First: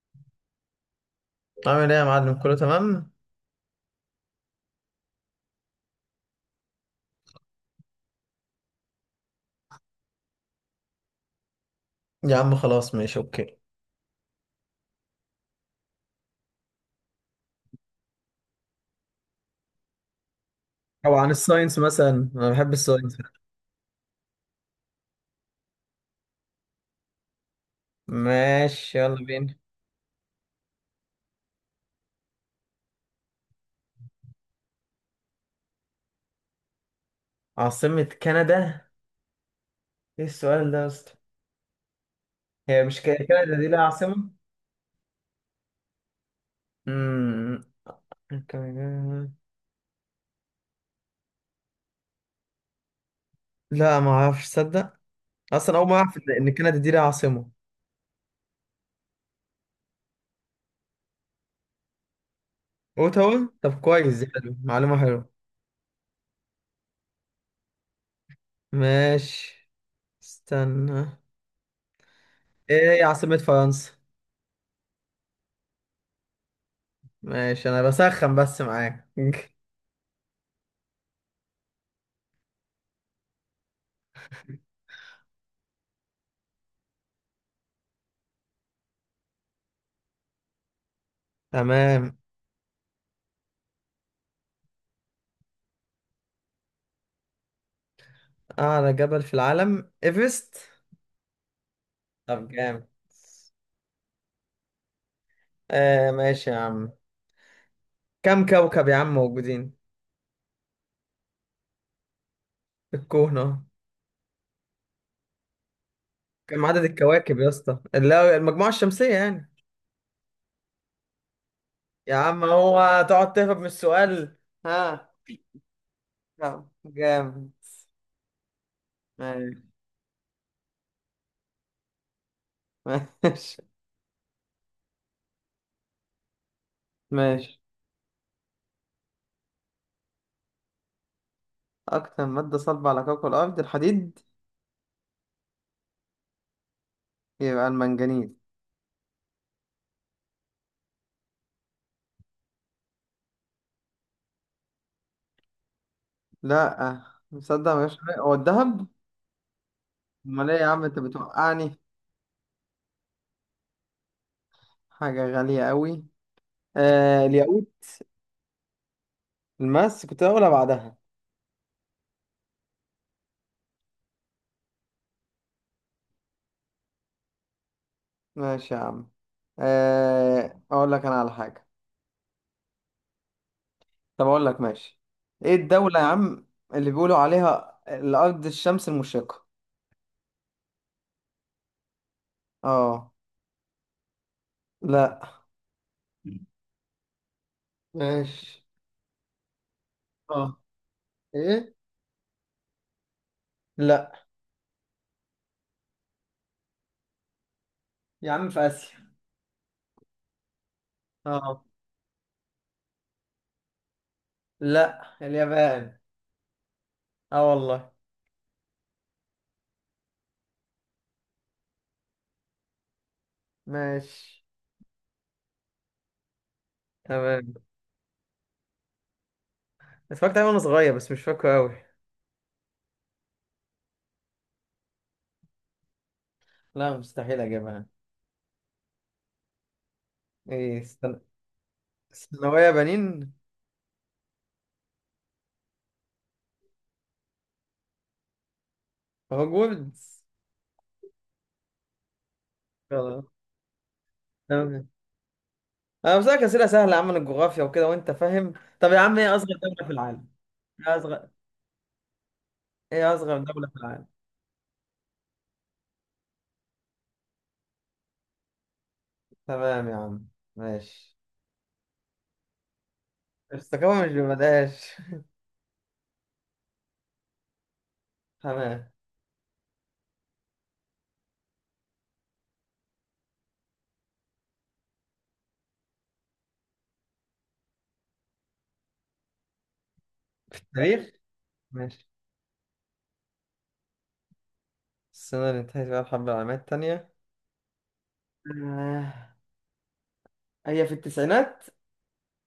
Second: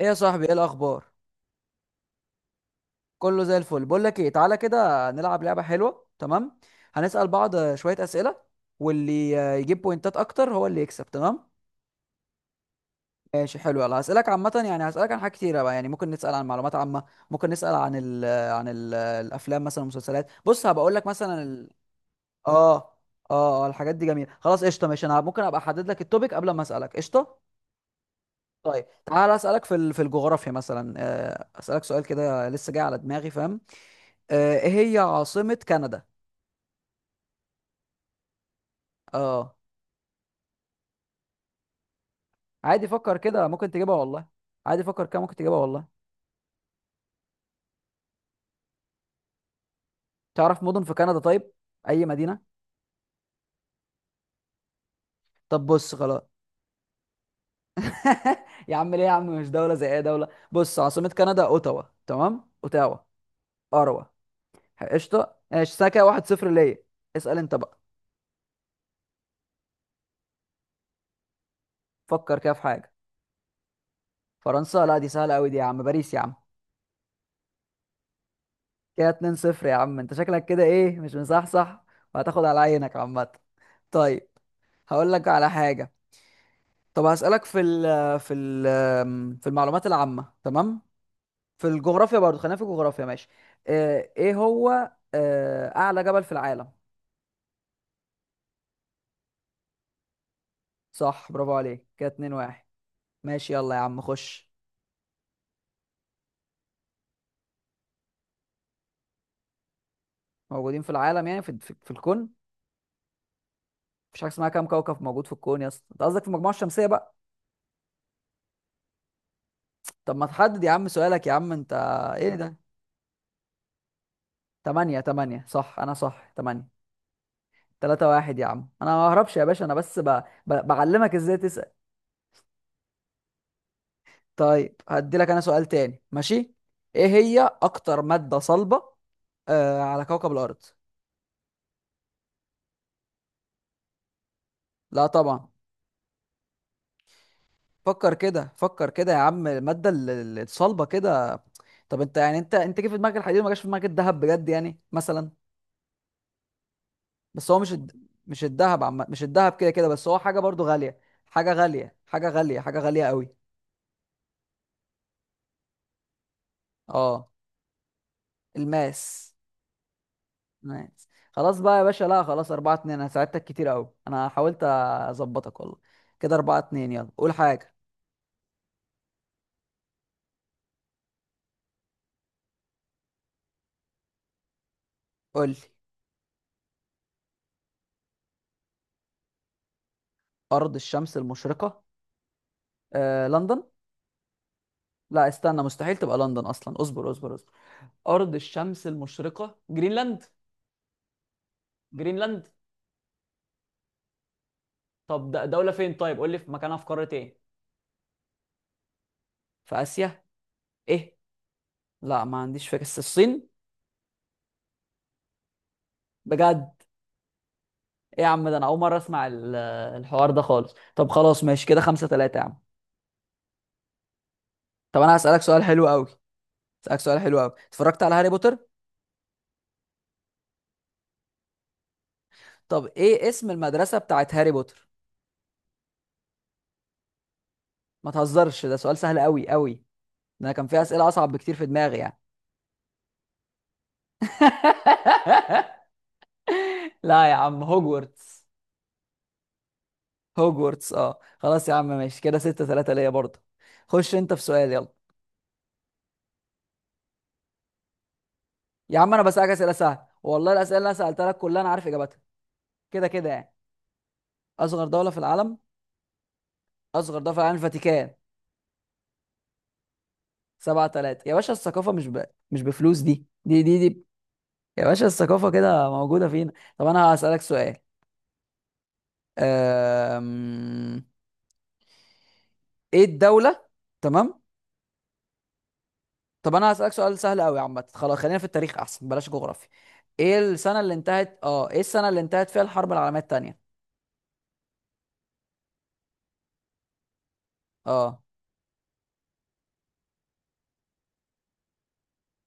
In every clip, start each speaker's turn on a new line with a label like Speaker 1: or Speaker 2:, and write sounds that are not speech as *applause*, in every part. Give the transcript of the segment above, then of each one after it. Speaker 1: ايه يا صاحبي، ايه الاخبار؟
Speaker 2: عامل ايه يا معلم؟ كله تمام.
Speaker 1: كله زي الفل. بقول لك ايه، تعالى كده نلعب لعبه حلوه، تمام؟ هنسال بعض شويه اسئله، واللي يجيب بوينتات اكتر هو اللي يكسب، تمام؟
Speaker 2: يا عم خلاص، ماشي اوكي.
Speaker 1: ماشي حلو، يلا هسالك. عامه يعني هسالك عن حاجات كتيره بقى، يعني ممكن نسال عن معلومات عامه، ممكن نسال عن ال... الافلام مثلا والمسلسلات. بص هبقول لك
Speaker 2: او عن
Speaker 1: مثلا ال...
Speaker 2: الساينس مثلا، انا بحب
Speaker 1: اه
Speaker 2: الساينس.
Speaker 1: اه الحاجات دي جميله، خلاص قشطه. ماشي، انا ممكن ابقى احدد لك التوبيك قبل ما اسالك، قشطه؟ طيب
Speaker 2: ماشي يلا
Speaker 1: تعالى
Speaker 2: بينا.
Speaker 1: اسالك في في الجغرافيا مثلا، اسالك سؤال كده لسه جاي على دماغي، فاهم؟ ايه هي عاصمة كندا؟
Speaker 2: عاصمة كندا؟
Speaker 1: اه.
Speaker 2: ايه السؤال ده يا اسطى؟ هي
Speaker 1: عادي،
Speaker 2: مش
Speaker 1: فكر كده،
Speaker 2: كندا دي
Speaker 1: ممكن
Speaker 2: لها
Speaker 1: تجيبها والله.
Speaker 2: عاصمة؟
Speaker 1: عادي، فكر كده، ممكن تجيبها والله.
Speaker 2: امم.
Speaker 1: تعرف مدن في كندا؟ طيب، اي مدينة؟
Speaker 2: لا ما اعرفش تصدق.
Speaker 1: طب
Speaker 2: اصلا اول
Speaker 1: بص
Speaker 2: ما اعرف
Speaker 1: خلاص.
Speaker 2: إن كندا دي لها عاصمة.
Speaker 1: *laughs* يا عم، ليه يا عم؟ مش دولة زي اي دولة؟ بص، عاصمة كندا اوتاوا، تمام؟ اوتاوا.
Speaker 2: اوتاوا؟ طب
Speaker 1: اروى.
Speaker 2: كويس، دي حلو، معلومة حلوة.
Speaker 1: قشطة ماشي، ساكا 1-0 ليا. اسأل انت بقى.
Speaker 2: ماشي، استنى.
Speaker 1: فكر كده في
Speaker 2: ايه
Speaker 1: حاجة.
Speaker 2: هي عاصمة فرنسا؟
Speaker 1: فرنسا؟ لا دي سهلة قوي دي يا عم، باريس يا عم.
Speaker 2: ماشي انا بسخن بس
Speaker 1: كده
Speaker 2: معاك.
Speaker 1: 2
Speaker 2: *laughs*
Speaker 1: 0 يا عم، انت شكلك كده ايه، مش مصحصح. وهتاخد على عينك عامة. طيب، هقول لك على حاجة. طب هسألك في ال في المعلومات العامة، تمام؟ في
Speaker 2: تمام.
Speaker 1: الجغرافيا برضو، خلينا في الجغرافيا، ماشي. ايه هو اعلى جبل في العالم؟
Speaker 2: أعلى جبل في العالم إيفرست.
Speaker 1: صح، برافو عليك، كده اتنين
Speaker 2: طب
Speaker 1: واحد
Speaker 2: جامد.
Speaker 1: ماشي يلا يا عم، خش.
Speaker 2: ماشي يا عم. كم كوكب يا عم موجودين؟
Speaker 1: موجودين في العالم يعني في الكون.
Speaker 2: في الكون أهو.
Speaker 1: مفيش حاجة اسمها كام كوكب موجود في الكون يا اسطى، انت قصدك في المجموعة
Speaker 2: كم عدد
Speaker 1: الشمسية بقى.
Speaker 2: الكواكب يا اسطى، اللي هو المجموعة الشمسية يعني؟
Speaker 1: طب ما تحدد يا عم سؤالك يا عم انت.
Speaker 2: يا
Speaker 1: ايه
Speaker 2: عم
Speaker 1: ده؟
Speaker 2: هو تقعد تهرب من السؤال!
Speaker 1: تمانية،
Speaker 2: ها؟
Speaker 1: تمانية صح، انا صح، تمانية.
Speaker 2: طب جامد.
Speaker 1: 3-1 يا عم، انا ما ههربش يا
Speaker 2: ماشي،
Speaker 1: باشا، انا بس بعلمك ازاي.
Speaker 2: ماشي،
Speaker 1: طيب هدي لك انا سؤال تاني، ماشي؟ ايه هي
Speaker 2: ماشي.
Speaker 1: اكتر مادة صلبة على كوكب الارض؟
Speaker 2: أكتر مادة صلبة على كوكب الأرض الحديد.
Speaker 1: لا طبعا.
Speaker 2: يبقى
Speaker 1: فكر
Speaker 2: المنجنيز.
Speaker 1: كده، فكر كده يا عم، المادة الصلبة كده. طب انت يعني، انت جه في دماغك الحديد وما جاش في دماغك الذهب، بجد يعني مثلا؟
Speaker 2: لأ.
Speaker 1: بس هو مش
Speaker 2: مصدق مش هو
Speaker 1: الذهب،
Speaker 2: الذهب.
Speaker 1: عم... مش الذهب كده كده، بس هو حاجة
Speaker 2: أمال إيه
Speaker 1: برضو
Speaker 2: يا عم
Speaker 1: غالية.
Speaker 2: أنت
Speaker 1: حاجة
Speaker 2: بتوقعني؟
Speaker 1: غالية، حاجة غالية، حاجة غالية قوي.
Speaker 2: حاجة غالية أوي. آه،
Speaker 1: اه،
Speaker 2: الياقوت.
Speaker 1: الماس.
Speaker 2: الماس، كنت هقولها بعدها.
Speaker 1: نايس، خلاص بقى يا باشا. لا خلاص، 4-2، أنا ساعدتك كتير أوي، أنا حاولت أظبطك والله. كده 4-2، يلا قول حاجة.
Speaker 2: ماشي يا عم. اقول لك انا على حاجة. طب اقول لك ماشي.
Speaker 1: قول
Speaker 2: ايه
Speaker 1: لي.
Speaker 2: الدولة يا عم اللي بيقولوا عليها الارض الشمس المشرقة؟
Speaker 1: أرض الشمس المشرقة،
Speaker 2: اه.
Speaker 1: لندن. لا
Speaker 2: لا.
Speaker 1: استنى، مستحيل تبقى لندن أصلا، اصبر اصبر اصبر. أرض
Speaker 2: ماشي.
Speaker 1: الشمس المشرقة، جرينلاند.
Speaker 2: اه. ايه؟
Speaker 1: جرينلاند.
Speaker 2: لا
Speaker 1: طب دولة فين طيب، قول لي في مكانها في قارة إيه.
Speaker 2: يا عم، في اسيا.
Speaker 1: في آسيا؟ إيه؟
Speaker 2: اه.
Speaker 1: لا ما عنديش فكرة، بس الصين.
Speaker 2: لا، اليابان.
Speaker 1: بجد؟
Speaker 2: اه والله.
Speaker 1: إيه يا عم، ده أنا أول مرة أسمع الحوار ده خالص. طب خلاص ماشي، كده 5-3 يا عم.
Speaker 2: ماشي.
Speaker 1: طب أنا هسألك سؤال حلو أوي، اسالك سؤال حلو قوي.
Speaker 2: تمام.
Speaker 1: اتفرجت على هاري بوتر؟
Speaker 2: اتفرجت عليها وانا صغير بس مش فاكره قوي.
Speaker 1: طب ايه اسم المدرسه بتاعت هاري بوتر؟
Speaker 2: لا مستحيل اجيبها.
Speaker 1: ما تهزرش، ده سؤال سهل قوي قوي، ده انا كان في
Speaker 2: ايه،
Speaker 1: اسئله
Speaker 2: استنى.
Speaker 1: اصعب بكتير في دماغي يعني.
Speaker 2: ثانوية بنين.
Speaker 1: *laughs* لا يا عم، هوجورتس.
Speaker 2: هوجوردز.
Speaker 1: هوجورتس، اه خلاص يا عم ماشي، كده 6-3 ليا
Speaker 2: خلاص.
Speaker 1: برضه. خش انت في سؤال،
Speaker 2: تمام.
Speaker 1: يلا.
Speaker 2: انا بسألك اسئله سهله يا عم عن الجغرافيا وكده وانت فاهم. طب
Speaker 1: يا
Speaker 2: يا
Speaker 1: عم
Speaker 2: عم،
Speaker 1: انا
Speaker 2: ايه
Speaker 1: بسألك
Speaker 2: اصغر
Speaker 1: اسئله
Speaker 2: دوله في
Speaker 1: سهله
Speaker 2: العالم؟
Speaker 1: والله، الاسئله اللي انا
Speaker 2: ايه
Speaker 1: سالتها
Speaker 2: اصغر؟
Speaker 1: لك كلها انا عارف اجابتها، كده
Speaker 2: ايه
Speaker 1: كده
Speaker 2: اصغر
Speaker 1: يعني.
Speaker 2: دوله في العالم؟
Speaker 1: اصغر دوله في العالم، اصغر دوله في العالم الفاتيكان.
Speaker 2: تمام يا عم،
Speaker 1: سبعة
Speaker 2: ماشي.
Speaker 1: ثلاثة يا باشا، الثقافه مش مش بفلوس، دي دي دي دي
Speaker 2: الثقافه مش
Speaker 1: يا
Speaker 2: ببلاش.
Speaker 1: باشا، الثقافة كده موجودة فينا. طب أنا هسألك سؤال،
Speaker 2: *laughs* تمام.
Speaker 1: أم... إيه الدولة، تمام؟ طب أنا هسألك سؤال سهل أوي عامة، خلاص خلينا في التاريخ أحسن، بلاش جغرافيا. إيه السنة اللي
Speaker 2: تاريخ.
Speaker 1: انتهت إيه
Speaker 2: ماشي.
Speaker 1: السنة اللي انتهت فيها الحرب العالمية التانية؟
Speaker 2: السنه اللي انتهت فيها الحرب العالميه التانيه؟
Speaker 1: أه.
Speaker 2: آه، هي في التسعينات.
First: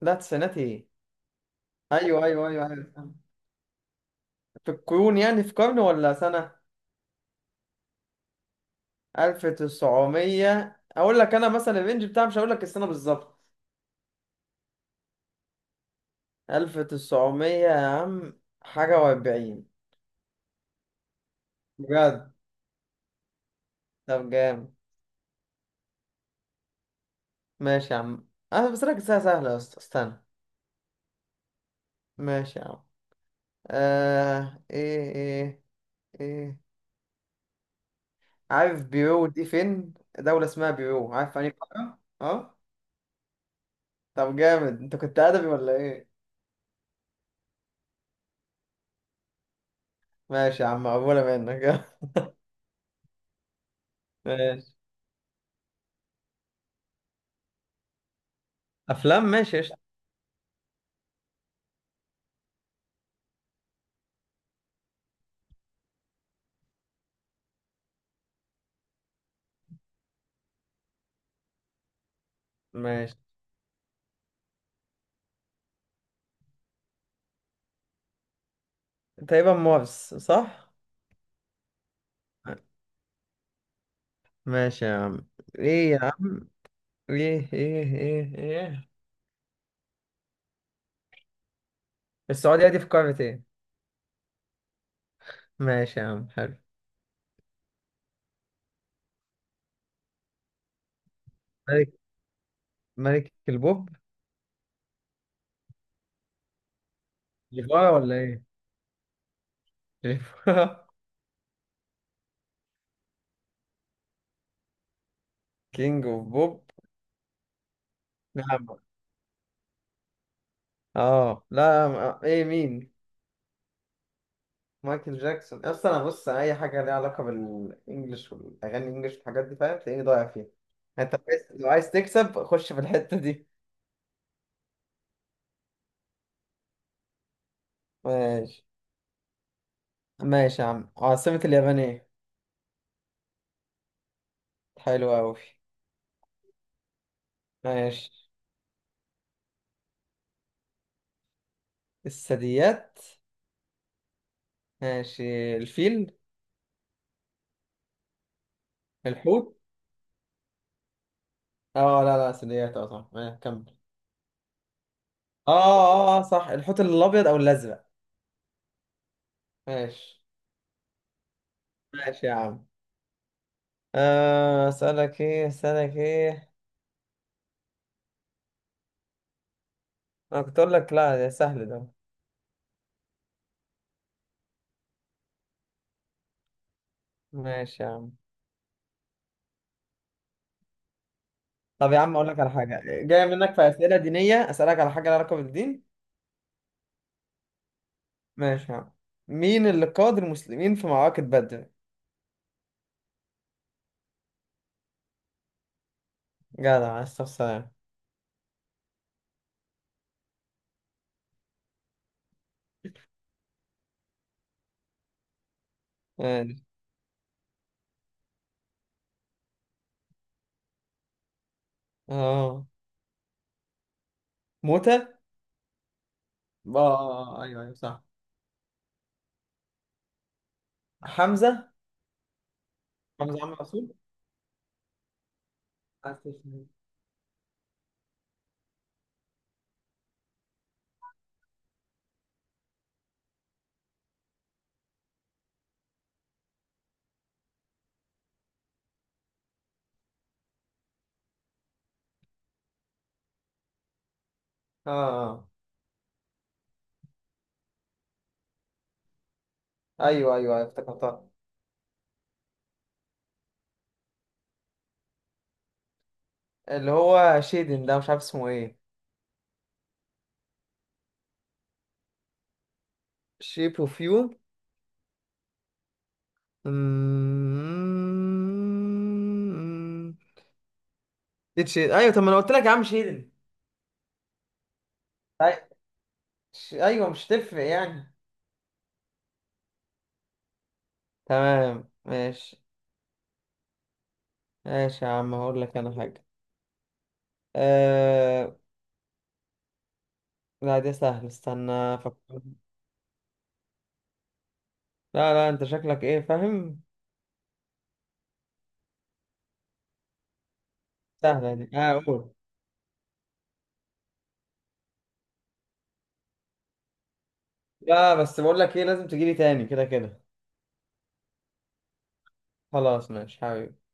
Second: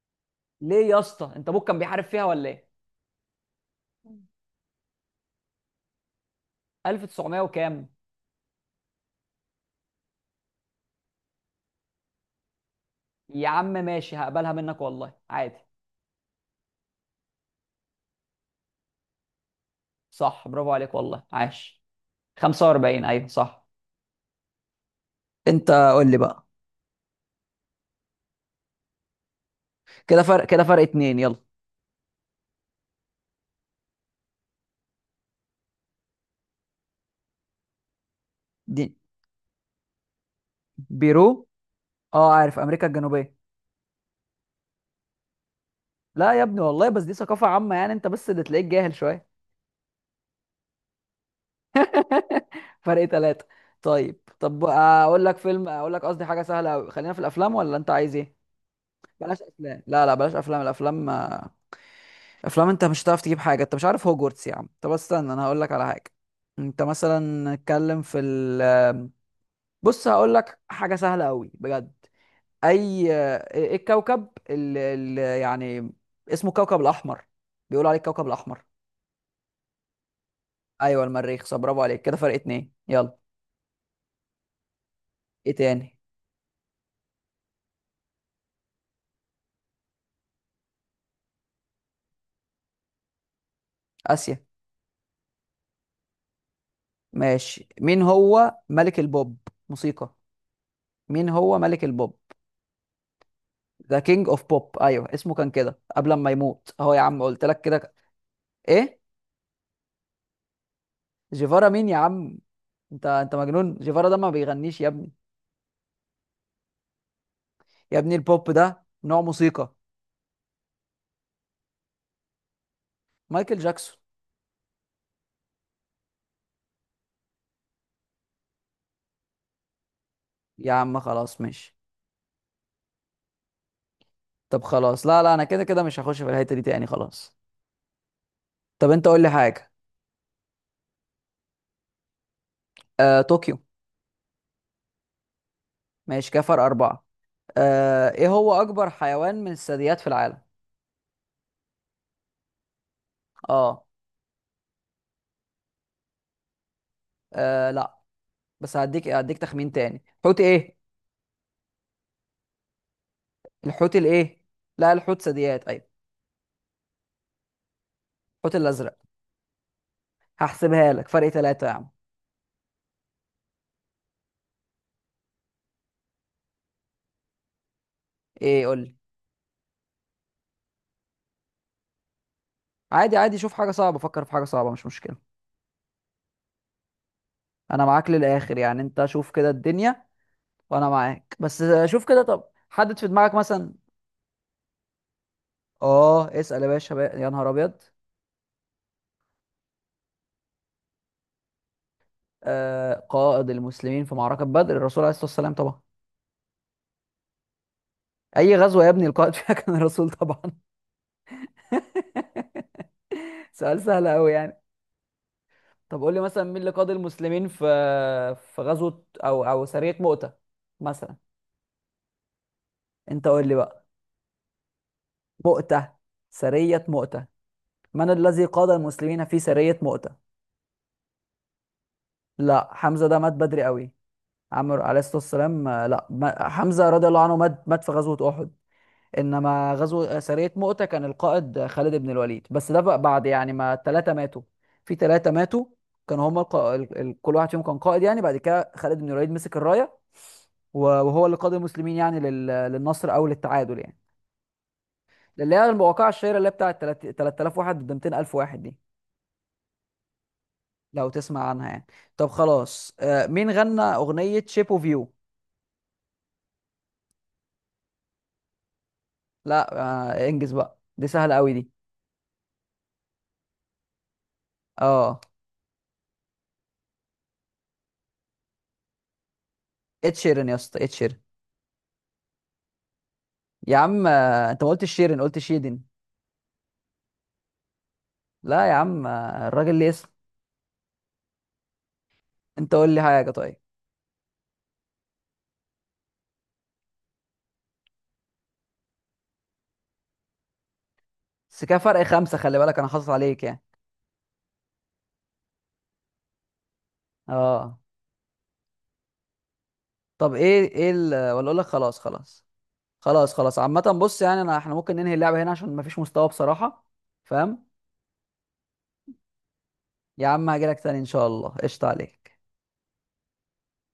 Speaker 2: لا التسعينات ايه.
Speaker 1: ليه يا اسطى، أنت أبوك كان بيحارب فيها
Speaker 2: ايوه ايوه
Speaker 1: ولا
Speaker 2: ايوه
Speaker 1: إيه؟
Speaker 2: ايوه. في القرون يعني، في قرن ولا سنه؟
Speaker 1: 1900 وكام؟
Speaker 2: 1900 اقول لك انا، مثلا الرينج بتاعها، مش هقول لك السنه بالظبط.
Speaker 1: يا عم ماشي، هقبلها منك والله عادي.
Speaker 2: 1900 يا عم حاجه و40.
Speaker 1: صح، برافو عليك والله، عاش.
Speaker 2: بجد؟
Speaker 1: 45، أيوه صح.
Speaker 2: طب جامد.
Speaker 1: أنت قول لي بقى.
Speaker 2: ماشي يا عم. انا بس لك الساعة سهلة يا اسطى، استنى.
Speaker 1: كده فرق اتنين، يلا.
Speaker 2: ماشي يا عم. ايه ايه. عارف
Speaker 1: دي
Speaker 2: بيرو دي فين؟ دولة اسمها بيرو، عارف في
Speaker 1: بيرو،
Speaker 2: أنهي قارة؟
Speaker 1: اه
Speaker 2: اه.
Speaker 1: عارف، امريكا الجنوبيه.
Speaker 2: طب جامد، انت كنت ادبي ولا ايه؟
Speaker 1: لا يا ابني والله، بس دي ثقافه عامه يعني، انت بس اللي تلاقيك جاهل شويه.
Speaker 2: ماشي يا عم، مقبولة منك. *laughs*
Speaker 1: فرق ثلاثة. طيب، طب
Speaker 2: ماشي.
Speaker 1: اقول لك فيلم، اقول لك قصدي حاجه سهله أوي. خلينا في الافلام ولا انت عايز ايه؟
Speaker 2: افلام،
Speaker 1: بلاش
Speaker 2: ماشي قشطة.
Speaker 1: افلام، لا لا بلاش افلام، الافلام افلام، انت مش هتعرف تجيب حاجه، انت مش عارف هوجورتس يا عم. طب استنى، انا هقول لك على حاجه. انت مثلا اتكلم في ال... بص هقول لك حاجه سهله قوي بجد. اي
Speaker 2: ماشي.
Speaker 1: آه، ايه الكوكب اللي يعني اسمه الكوكب الاحمر، بيقولوا عليه الكوكب الاحمر؟
Speaker 2: تقريبا مارس، صح؟
Speaker 1: ايوه المريخ، صح برافو عليك، كده فرق اتنين، يلا.
Speaker 2: ماشي يا عم.
Speaker 1: ايه
Speaker 2: ايه
Speaker 1: تاني؟
Speaker 2: يا عم؟ ايه ايه. السعودية دي في قارة ايه؟
Speaker 1: اسيا.
Speaker 2: ماشي يا عم، حلو.
Speaker 1: ماشي، مين هو ملك البوب؟ موسيقى، مين هو ملك
Speaker 2: ملك
Speaker 1: البوب؟
Speaker 2: ملك البوب؟
Speaker 1: ذا كينج اوف بوب، ايوه اسمه كان كده قبل ما يموت اهو، يا عم قلت لك
Speaker 2: جيفارا
Speaker 1: كده.
Speaker 2: ولا ايه؟
Speaker 1: ايه؟
Speaker 2: *laughs*
Speaker 1: جيفارا مين يا عم؟ انت مجنون، جيفارا ده ما بيغنيش يا ابني.
Speaker 2: كينج اوف بوب.
Speaker 1: يا ابني، البوب
Speaker 2: نعم.
Speaker 1: ده نوع موسيقى.
Speaker 2: اه، لا ما- ايه مين؟
Speaker 1: مايكل جاكسون.
Speaker 2: مايكل جاكسون؟ اصلا انا بص، اي حاجه ليها علاقه بالانجلش والاغاني الانجلش والحاجات دي فاهم، تلاقيني ضايع فيها.
Speaker 1: يا عم
Speaker 2: انت
Speaker 1: خلاص
Speaker 2: عايز، لو
Speaker 1: ماشي.
Speaker 2: عايز تكسب خش في الحته دي.
Speaker 1: طب خلاص، لا لا انا كده كده مش هخش في الحته دي تاني، خلاص.
Speaker 2: ماشي.
Speaker 1: طب انت قول لي حاجه.
Speaker 2: ماشي يا عم، عاصمه اليابان ايه؟
Speaker 1: طوكيو.
Speaker 2: حلو قوي.
Speaker 1: ماشي، كفر أربعة.
Speaker 2: ماشي.
Speaker 1: ايه هو اكبر حيوان من الثدييات في العالم؟
Speaker 2: الثدييات.
Speaker 1: اه.
Speaker 2: ماشي، الفيل.
Speaker 1: لا. بس هديك
Speaker 2: الحوت.
Speaker 1: تخمين تاني، حوت ايه؟
Speaker 2: اه لا لا، ثدييات، اه صح، كمل.
Speaker 1: الحوت الايه؟ لا الحوت ثدييات، ايوه.
Speaker 2: صح، الحوت الابيض او الازرق.
Speaker 1: الحوت الازرق.
Speaker 2: ماشي.
Speaker 1: هحسبها لك، فرق ثلاثة يا عم.
Speaker 2: ماشي يا عم. اسالك ايه؟
Speaker 1: ايه قول لي.
Speaker 2: انا كنت اقول لك لا ده سهل ده.
Speaker 1: عادي عادي، شوف حاجة صعبة، فكر في حاجة صعبة مش مشكلة.
Speaker 2: ماشي
Speaker 1: انا
Speaker 2: يا
Speaker 1: معاك
Speaker 2: عم.
Speaker 1: للاخر يعني، انت شوف كده الدنيا، وانا معاك، بس
Speaker 2: طب يا
Speaker 1: شوف
Speaker 2: عم
Speaker 1: كده،
Speaker 2: اقول لك
Speaker 1: طب.
Speaker 2: على حاجه
Speaker 1: حدد في
Speaker 2: جايه
Speaker 1: دماغك
Speaker 2: منك، في
Speaker 1: مثلا.
Speaker 2: اسئله دينيه، اسالك على حاجه لها علاقه بالدين.
Speaker 1: اه اسأل يا باشا بقى. يا نهار ابيض.
Speaker 2: ماشي يا عم. مين اللي قاد المسلمين في معركه بدر؟
Speaker 1: قائد المسلمين في معركة بدر الرسول عليه الصلاة والسلام طبعا،
Speaker 2: جدع، عليه الصلاه والسلام.
Speaker 1: اي غزوة يا ابني القائد فيها كان الرسول طبعا. *laughs* سؤال سهل قوي يعني. طب قول لي مثلا،
Speaker 2: ماشي.
Speaker 1: مين اللي قاد المسلمين في، في غزوة او سرية مؤتة مثلا.
Speaker 2: اه.
Speaker 1: انت قول لي بقى.
Speaker 2: موته، اه.
Speaker 1: مؤتة، سرية مؤتة.
Speaker 2: ايوه ايوه صح.
Speaker 1: من الذي قاد المسلمين في سرية مؤتة؟
Speaker 2: حمزه.
Speaker 1: لا، حمزة ده مات
Speaker 2: حمزه عم
Speaker 1: بدري قوي.
Speaker 2: الرسول.
Speaker 1: عمرو عليه الصلاة والسلام. لا
Speaker 2: اه.
Speaker 1: حمزة رضي الله عنه مات في غزوة أحد، انما غزو سريه مؤتة كان القائد خالد بن الوليد، بس ده بقى بعد يعني ما الثلاثه ماتوا. في ثلاثه ماتوا كانوا هم كل واحد فيهم كان قائد يعني، بعد كده خالد بن الوليد مسك الرايه وهو اللي قاد المسلمين يعني للنصر او للتعادل يعني،
Speaker 2: اه آه.
Speaker 1: اللي هي الواقعه الشهيره اللي هي بتاعت 3000 واحد ضد 200000 واحد دي،
Speaker 2: ايوه ايوه أيوة،
Speaker 1: لو
Speaker 2: افتكرتها.
Speaker 1: تسمع عنها يعني. طب خلاص، آه مين غنى اغنيه شيب اوف يو؟
Speaker 2: اللي هو شيدن ده، مش عارف اسمه ايه.
Speaker 1: لا. انجز بقى، دي سهله قوي دي.
Speaker 2: شيب اوف يو.
Speaker 1: اه
Speaker 2: أمم.
Speaker 1: اتشيرن يا اسطى، اتشيرن.
Speaker 2: اتش، ايوه طب ما انا قلت لك يا عم شيلن.
Speaker 1: يا عم انت ما قلتش شيرين، قلت
Speaker 2: أي-
Speaker 1: شيدن.
Speaker 2: ايوه مش تفرق يعني؟
Speaker 1: لا يا عم، الراجل ليه اسم.
Speaker 2: تمام ماشي.
Speaker 1: انت قول لي حاجه طيب.
Speaker 2: ماشي يا عم هقول لك انا حاجه. أه... لا دي سهله،
Speaker 1: بس
Speaker 2: استنى
Speaker 1: كده فرق خمسه،
Speaker 2: افكر.
Speaker 1: خلي بالك انا حاصل عليك يعني.
Speaker 2: لا لا، انت شكلك ايه فاهم.
Speaker 1: اه. طب ايه ايه ال... ولا
Speaker 2: سهله
Speaker 1: اقول لك،
Speaker 2: دي، اه
Speaker 1: خلاص
Speaker 2: قول.
Speaker 1: خلاص. خلاص خلاص عامه، بص يعني انا، احنا ممكن ننهي اللعبه هنا عشان مفيش مستوى بصراحه، فاهم؟
Speaker 2: لا بس بقول لك ايه، لازم تجيلي تاني كده كده.
Speaker 1: يا عم هاجي لك تاني ان شاء الله، قشطه عليك.
Speaker 2: خلاص ماشي حبيبي.